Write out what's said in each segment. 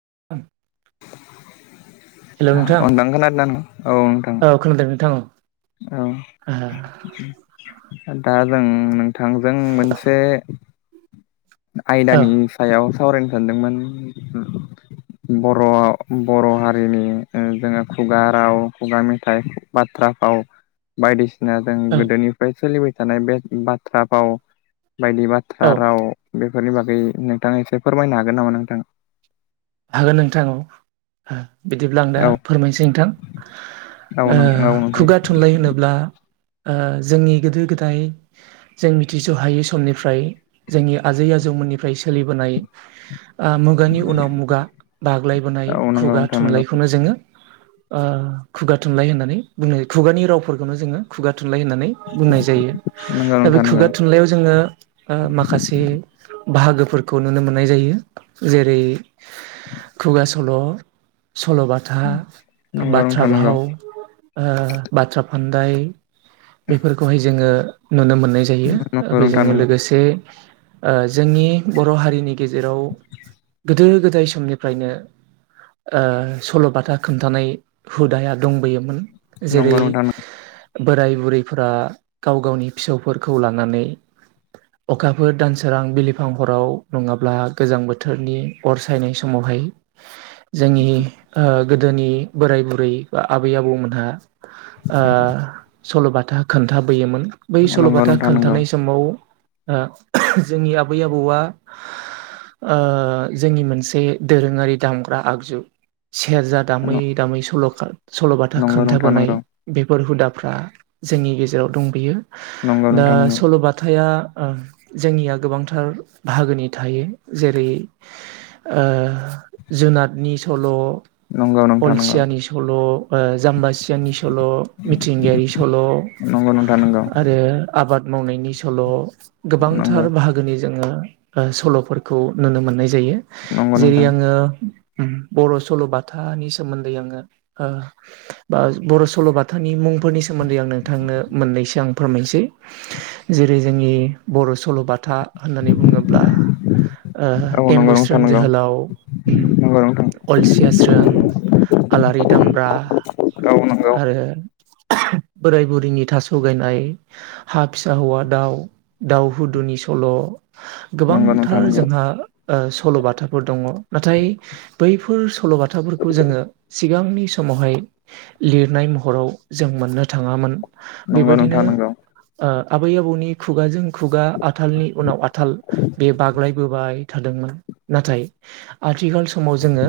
[inaudible] हेल' अ नोंथां खोनादोंना नों औ नोंथां औ खोनादों नोंथां औ औ। दा जों नोंथांजों मोनसे औ आयदानि सायाव सावरायनो सानदोंमोन बर'आव बर' हारिनि जोङो खुगा राव खुगा मेथाइ बाथ्रा फाव बायदिसिना ना जों औ गोदोनिफ्राय सोलिबाय थानाय बे बाथ्रा भाव बायदि औ बाथ्रा राव बेफोरनि बागै नोंथाङा एसे फोरमायनो हागोन नामा नोंथां? हागोन नोंथां। बिदिब्ला आं दा औ फोरमायनोसै नोंथां औ नों औ नोंथां खुगा औ थुनलाइ होनोब्ला जोंनि गोदो गोदाय जों मिथिस' हायै समनिफ्राय जोंनि आजै आजौ नि सोलिबोनाय मुगानि उनाव खुगा बाग्लायबोनाय नंगौ खुगा थुनलाइखौनो जोङो खुगा थुनलाइ होननानै बुंनाय खुगानि रावफोरखौनो जोङो खुगा थुनलाइ होननानै बुंनाय जायो दा बे नोंथां नंगौ खुगा थुनलायाव जोङो माखासे बाहागोफोरखौ नुनो मोननाय जायो जेरै खुगा सल' सल'बाथा, नंगौ बाथ्रा नोंथां नंगौ भाव, ओ बाथ्रा फान्दाय बेफोरखौहाय जोङो नुनो मोननाय जायो नंगौ नोंथां बेजोंनो नंगौ लोगोसे। ओ जोंनि बर' हारिनि गेजेराव गोदो जाय समनिफ्रायनो सल'बाथा खोन्थानाय हुदाया दंबोयोमोन जेरै नंगौ नोंथां नंगौ बोराय बुरैफोरा गाव गावनि फिसौफोरखौ लानानै अखाफोर दानसोरां बिलिफां हराव नङाब्ला गोजां बोथोरनि अर सेर फोथायनाय समावहाय जोंनि गोदोनि बोराय बुरै बा आबै आबौमोनहा सल'बाथा खोन्थाबोयोमोन बै नंगौ नोंथां नंगौ सल'बाथा नोंथां खोन्थानाय नंगौ समाव जोंनि आबै आबौआ ओ जोंनि मोनसे मोनसे दोरोङारि दामग्रा आगजु सेरजा दामै दामै सल'खार सल'बाथा नंगौ नोंथां खोन्थाबोनाय नंगौ बेफोर हुदाफ्रा जोंनि गेजेराव दं बियो। नंगौ दा नोंथां नंगौ सल'बथाया जोंनिया गोबांथार बाहागोनि थायो जेरै जुनादनि सल' नंगौ। नोंथां नंगौ अलसियानि सल' जाम्बासियाननि सल' मिथिंगायारि सल'। नंगौ नोंथां नंगौ आरो आबाद मावनायनि सल' गोबांथार नंगौ बाहागोनि जोङो सल'फोरखौ नुनो मोननाय जायो नंगौ जेरै नोंथां आङो बर' सल'बाथानि सोमोन्दै आङो ओ बर' सल'बाथानि मुं फोरनि सोमोन्दै आं नोंथांनो मोननैसो आं फोरमायनोसै जेरै जोंनि बर' सल'बाथा। होननानै बुङोब्ला औ ओ नंगौ नोंथां एम्बुस्रोन नंगौ जोहोलाव उ। नंगौ नोंथां अलसिया स्रोन आलारि दामब्रा औ आरो [inaudible] बोराय बुरैनि थास' गायनाय हा फिसा हौवा दाउ दाउ हुदुनि सल' नंगौ नंगौ नोंथां गोबांथार नंगौ जोंहा ओ सल'बाथाफोर दङ नाथाय बैफोर सल'बाथाफोरखौ जोङो सिगांनि समावहाय लिरनाय महराव जों मोननो थाङामोन बेबायदिनो ओ आबै आबौनि खुगाजों खुगा आथालनि उनाव आथाल बे बाग्लायबोबाय थादोंमोन नाथाय आ आथिखाल समाव जोङो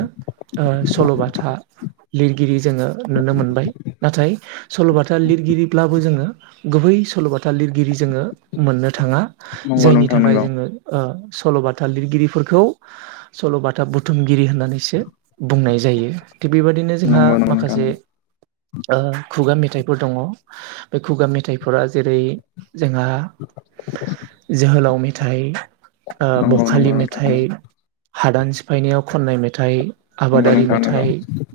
ओ सल'बाथा लिरगिरि जोङो नुनो मोनबाय नाथाय सल'बाथा लिरगिरिब्लाबो जोङो गुबै सल'बाथा लिरगिरि जोङो मोननो थाङा नंगौ जायनि नोंथां थाखाय नंगौ जोङो ओ सल'बाथा लिरगिरिफोरखौ सल'बाथा बुथुमगिरि होननानैसो बुंनाय जायो थिग बेबादिनो जोंहा नंगौ नोंथां माखासे नंगौ ओ खुगा मेथाइफोर दङ। बे खुगा मेथाइफोरा जेरै जोंहा जोहोलाव मेथाइ ओ नंगौ नंगौ बखालि नोंथां मेथाइ, हादान सिफायनायाव खननाय मेथाइ, नंगौ नंगौ नोंथां नंगौ आबादारि नोंथां मेथाइ,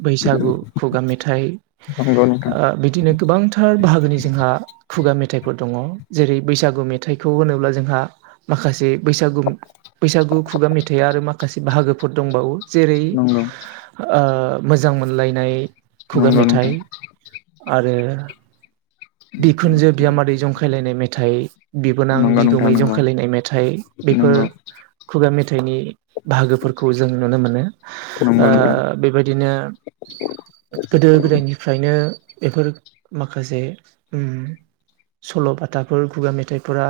बैसागु खुगा मेथाइ ओ बिदिनो गोबां गोबांथार बाहागोनि जोंहा खुगा मेथाइ दङ जेरै बैसागु मेथाइखौ होनोब्ला जोंहा माखासे बैसागु बैसागु खुगा मेथाइ माखासे बाहागोफोर दंबावो जेरै नंगौ नंगौ ओ मोजां मोनलायनाय खुगा नोंथां मेथाइ आरो बिखुनजो बिजामादै जंखायलायनाय मेथाइ, बिबोनां नंगौ नंगौ नोंथां नंगौ नोंथां बिगुमै नंगौ जंखायलायनाय मेथाइ बेफोर नंगौ खुगा मेथा इ बाहागोफोरखौ जों नुनो मोनो नंगौ ओ बेबायदिनो गोदो गोदायनिफ्रायनो बेफोर माखासे उम सल'बाथाफोर खुगा मेथाइफोरा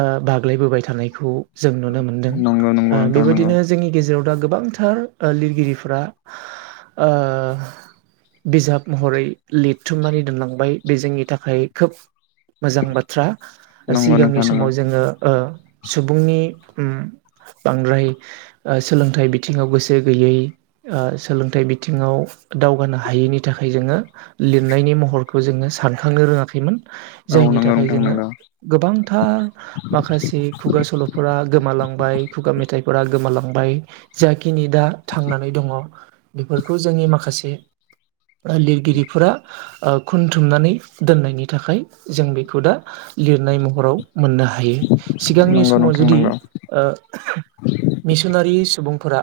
ओ बाग्लायबोबाय थानायखौ जों नुनो मोनदों ओ नोंथां नंगौ बेबायदिनो जोंनि गेजेराव दा गोबांथार ओ लिरगिरिफोरा ओ बिजाब महरै लिरथुमनानै दोनलांबाय बे जोंनि थाखाय खोब मोजां बाथ्रा। नंगौ सिगांनि नोंथां नंगौ समाव जोङो ओ सुबुंनि उ बांद्राय ओ सोलोंथाइ बिथिङाव गोसो गैयै ओ सोलोंथाइ बिथिङाव दावगानो हायैनि थाखाय जोङो लिरनायनि महरखौ जोङो सानखांनो रोङाखैमोन। जायनि नंगौ थाखाय नोंथां जोङो नंगौ औ गोबांथार माखासे खुगा सल'फोरा गोमालांबाय। खुगा मेथाइफोरा गोमालांबाय जा खिनि दा थांनानै दङ बेफोरखौ जोंनि माखासे लिरगिरिफोरा ओ खुनथुमनानै दोननायनि थाखाय जों बेखौ दा लिरनाय महराव मोननो हायो। सिगांनि नंगौ समाव नोंथां जुदि नंगौ ओ मिसनारि सुबुंफोरा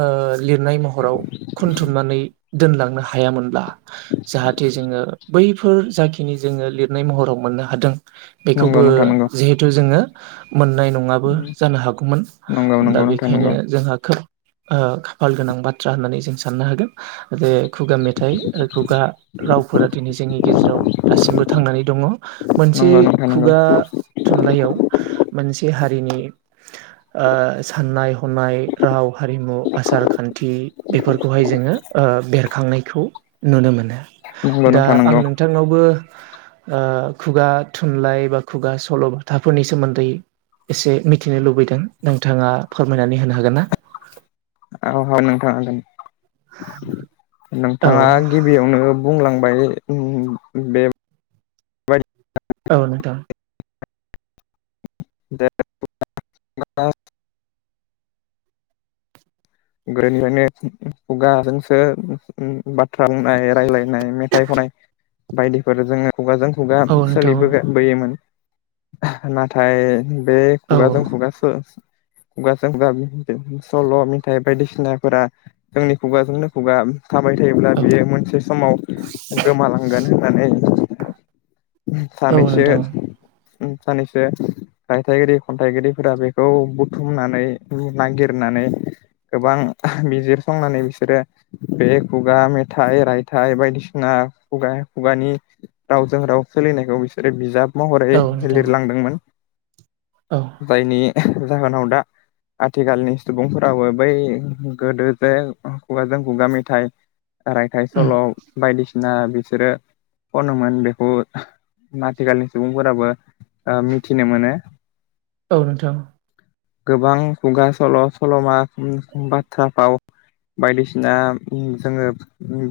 ओ लिरनाय महराव खनथुमनानै दोनलांनो हायामोनब्ला जाहाथे जोङो बैफोर जाखिनि जोङो लिरनाय महराव मोन मोननो हादों नंगौ बेखौबो नोंथां नंगौ नंगौ नोंथां नंगौ जिहेथु जोङो मोननाय नङाबो जानो हागौमोन। नंगौ दा नंगौ नोंथां बेखायनो नंगौ जोंहा खोब ओ खाफाल गोनां बाथ्रा होननानै जों साननो हागोन बे खुगा मेथाइ आरो खुगा रावफोरा दिनै जोंनि गेजेराव दासिमबो थांनानै दङ। मोन नसे नंगौ नोंथां नंगौ खुगा थुनलाइयाव मोनसे हारिनि [inaudible] ओ साननाय हनाय राव हारिमु आसार खान्थि बेफोरखौहाय जोङो ओ बेरखांनायखौ नुनो मोनो नंगौ दा नोंथां आं नंगौ नोंथांनावबो खुगा थुनलाइ बा खुगा सल'बाथाफोरनि सोमोन्दै एसे मिथिनो लुबैदों नोंथाङा फोर औ नोंथाङ गोन। औ नोंथाङा गिबियावनो बुंलांबाय ओम बे बा [unintelligible] औ नोंथां। [unintelligible] गोदोनिफ्रायनो खुगाजोंसो बाथ्रा बुंनाय रायलायनाय मेथाइ खन नाय बायदिफोर जोङो खुगाजों खुगा औ नोंथां सोलिबोगा बोयोमोन नाथाय बे औ खुगाजों खुगासो खुगाजों द' सल' थाय बायदिसिनाफोरा जोंनि खुगाजोंनो खुगा थाबाय थायोब्ला औ बियो मोनसे समाव गोमालांगोन होननानै औ सानैसो। नोंथां साननैसो रायथाइगिरि खन्थाइगिरिफोरा बेखौ बुथुमनानै नागिरनो होननानै गोबां बिजिरसंनानै बिसोरो बे खुगा मेथाइ रायथाइ बायदिसिना खुगा खुगानि रावजों राव सोलिनायखौ बिसोरो बिजाब औ महरै नोंथां लिरलांदोंमोन। औ जायनि जाहोनाव दा आथिखालनि सुबुंफोराबो बै गोदो जे खुगाजों खुगा मेथाइ रायथाइ उम सल' बायदिसिना बिसोरो खनोमोन बेखौ आथिखालनि सुबुंफोराबो ओ मिथिनो मोनो। औ नोंथां। गोबां खुगा सल' सल'मा बाथ्रा फाव बायदिसिना जोङो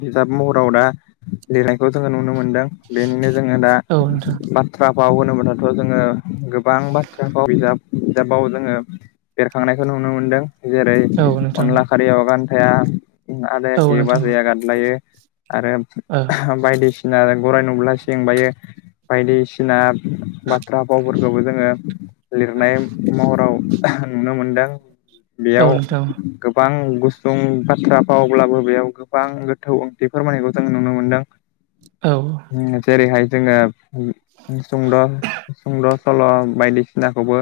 बिजाब महराव दा लिरनायखौ जोङो नुनो नुनो मोनदों बेनिनो जोङो दा औ नोंथां बाथ्रा फाव होनो मोनो जोङो गोबां बाथ्राखौ बिजाब बिजाबाव जोङो बेरखांनायखौ नुनो मोनदों जेरै औ नोंथां अनला खारियावगान थाया औ आलाखि बास नोंथां गादलायो। आरो औ बायदिसिना गराय नुब्ला सिं बायो। बायदिसिना बाथ्रा फावफोरखौबो जोङो लिरनाय महराव नुनो मोनदों बेयाव औ नोंथां गोबां गुसुं बाथ्रा फावब्लाबो बेयाव गोबां गोथौ ओंथि फोरमायनायखौ जोंङो नुनो मोनदों। औ ओम जेरैहाय जोङो सुंद' सुंद' सल' बायदिसिनाखौबो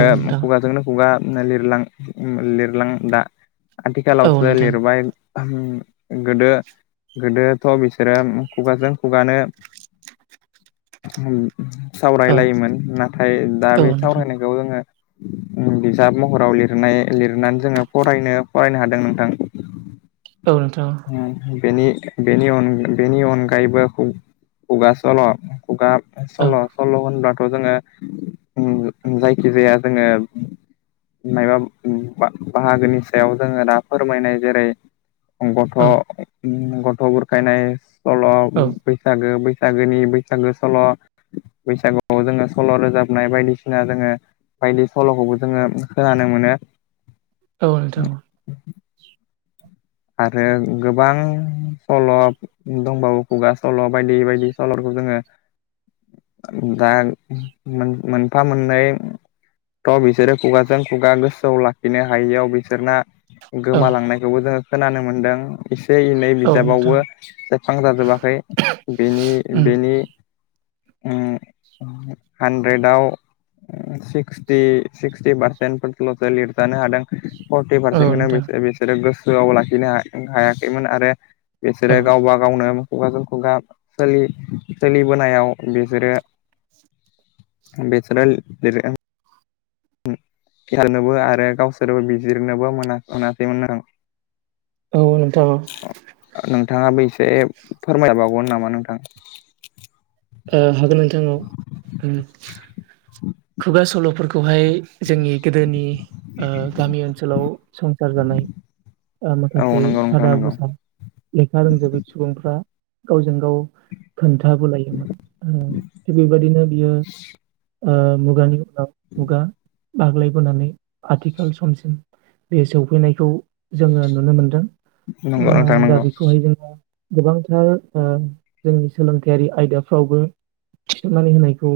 औ नोंथां खुगाजोंनो खुगा लिरलां लिरलां दा औ आथिखालावसो नोंथां लिरबाय गोदो गोदोथ' बिसोरो खुगाजों खुगानो औ सावरायलायोमोन नाथाय दा औ बे नोंथां सावरायनायखौ जोङो मोन जाब महराव लिर लनाय लिरनानै जोङो फरायनो फरायनो हादों नोंथां। औ नोंथ'। बेनि बेनि बेनि अनगायैबो खुगाासल' खुगा सल' औ सल' होनब्ला जोङो जायखि जाया जोङो मबा बाहागोनि सायाव जोङो दा फोरमायनाय जेरै गथ' औ गथ' बुरखायनाय सल' औ बैसागो बै बैसागोनि बैसागो सल' बैसागुआव जोङो सल' रोजाबनाय बायदिसिना जोङो बायदि सल'खौबो जोङो ओ नोंनो औ नोंथां आरो गोबां सल' दंबावो खुगा सल' बायदि बायदि सल'फोरखौ जोंओ दा मोनफा मोननै थ' बिसोरो खुगाजों खुगा गोसोआव लाखिनो हायियाव बिसोरना औ गोमालांनायखौबो जोङो खोनानो मोनदों इनै औ नोंथां बिजाबावबो सेबखां जाजोबाखै बेनि उम बेनि उ उ हानद्रेदाव सिक्सटि सिक्सटि बारसेन फोरखौल जा लिरजानो हादों फरथि औ पारसेन्टखौनो नोंथां बिसोर बिसोरो गोसोआव लाखिनो हा हायाखैमोन आरो औ बिसोरो गावबा गावनो खुगाजों खुगा सोलि सोलिबोनायाव बिसोरो बेसोरो लिर लिरो। खिआनोबा आरो गावसोरबो बिजिरनोबो मोना मोनासैमोन आरो औ नोंथाङ औ नोंथां आबो एसे फोरमायबावगोन नामा नोंथा उ हागोन नोंथां उ खुगा सल'फोरखौहाय जोंनि गोदोनि ओ गामि ओनसोलाव संसार जानाय ओ औ माखासे नंगौ नोंथां सादा नंगौ भुसा लेखा रोंजोबै सुबुंफ्रा गावजों गाव खोन उ थिग बेबायदिनो बियो ओ मुगानि उनाव मुगा बाग्लायबोनानै आथिखाल समसिम बे सफैनायखौ जोङो नुनो मोनदों नंगौ ओ नोंथां दा नंगौ बेखौहाय जोङो गोबांथार ओ जोंनि सोलोंथायारि आयदाफोर फ्रावबो सोनानै होनायखौ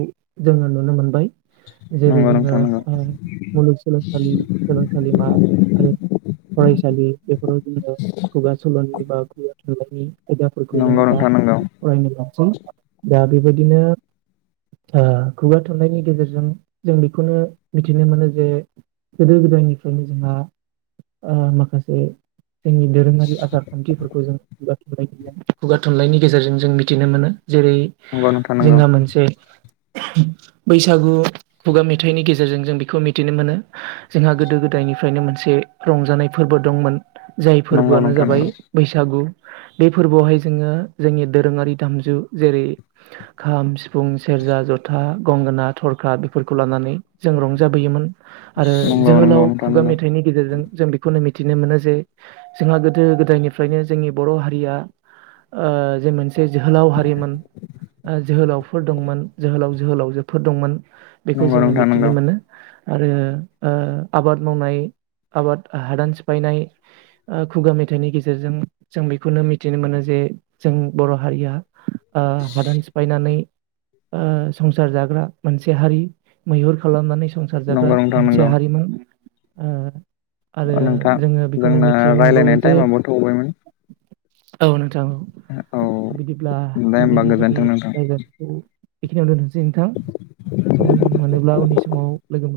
जोङो नुनो मोनबाय जेरै नंगौ जोङो नोंथां नंगौ उ मुलुगसोलोंसालि सोलोंसालिमा आरो फरायसालि बेफोराव बेयाव खुगा सल'नि बा खु गानि आयदाफोरखौ नंगौ जोङो नोंथां दा नंगौ फरायनो लासै दा बेबायदिनो ओ खुगा थुनलाइनायनि गेजेरजों जों बेखौनो मिथिनो मोनो जे गोदो गोदायनिफ्रायनो जोंहा ओ माखासे जोंनि दोरोङारि आसार खान्थिफोरखौ जों लाखिबाय खुगा थुनलाइनि गेजेरजों जों मिथिनो मोनो जेरै नंगौ नोंथां नंगौ जोंहा मोनसे बैसागु खुगा मेथाइनि गेजेरजों जों बेखौ मिथिनो मोनो जोंहा गोदो गोदाय निफ्रायनो मोनसे रंजानाय फोरबो दंमोन जाय नंगौ फोरबोआनो नोंथां जाबाय नंगौ बैसागु बे फोरबोआवहाय जोङो जोंनि दोरोङारि दामजु जेरै खाम सिफुं सेरजा जथा गंगोना थरखा बेफोरखौ लानानै जों रंजाबोयोमोन आरो नंगौ नंगौ जोहोलाव नोंथां खुगा नंगौ मेथाइनि गेजेरजों जों बेखौनो मि थिनो मोनो जे जोंहा गोदो गोदायनिफ्रायनो जोंनि बर' हारिया ओ जे मोनसे जोहोलाव बे मोन ओ जोहोलावफोर दंमोन जोहोलाव जोहोलावजोफोर दंमोन बेखौ नंगौ जोङो नोंथां मिथिनो नंगौ मोनो आरो ओ आबाद मावनाय आबाद हादान सिफायनाय ओ खुगा मेथाइनि गेजेरजों जों बेखौनो मिथिनो मोनो जे जे जों बर' हारिया ओ हादान सिफायनानै ओ संसार जाग्रा मोनसे हारि मैहुर खालामनानै संसार जाग्रा नंगौ नोंथां मोनसे नंगौ हारिमु उ आरो नोंथां जोङो बेखौनो जोंना मिथिनो मोनबावो रायलायनाय जे टाइमाबो थौबायमोन औ नोंथां औ बिदिब्ला दे होमबा दिनैनि जोंनि गोजोन्थों नोंथां रायज्लायनायखौ बेखिनियावन दोनथसै नोंथां सम मोनोब्ला उननि समाव लोगो मोन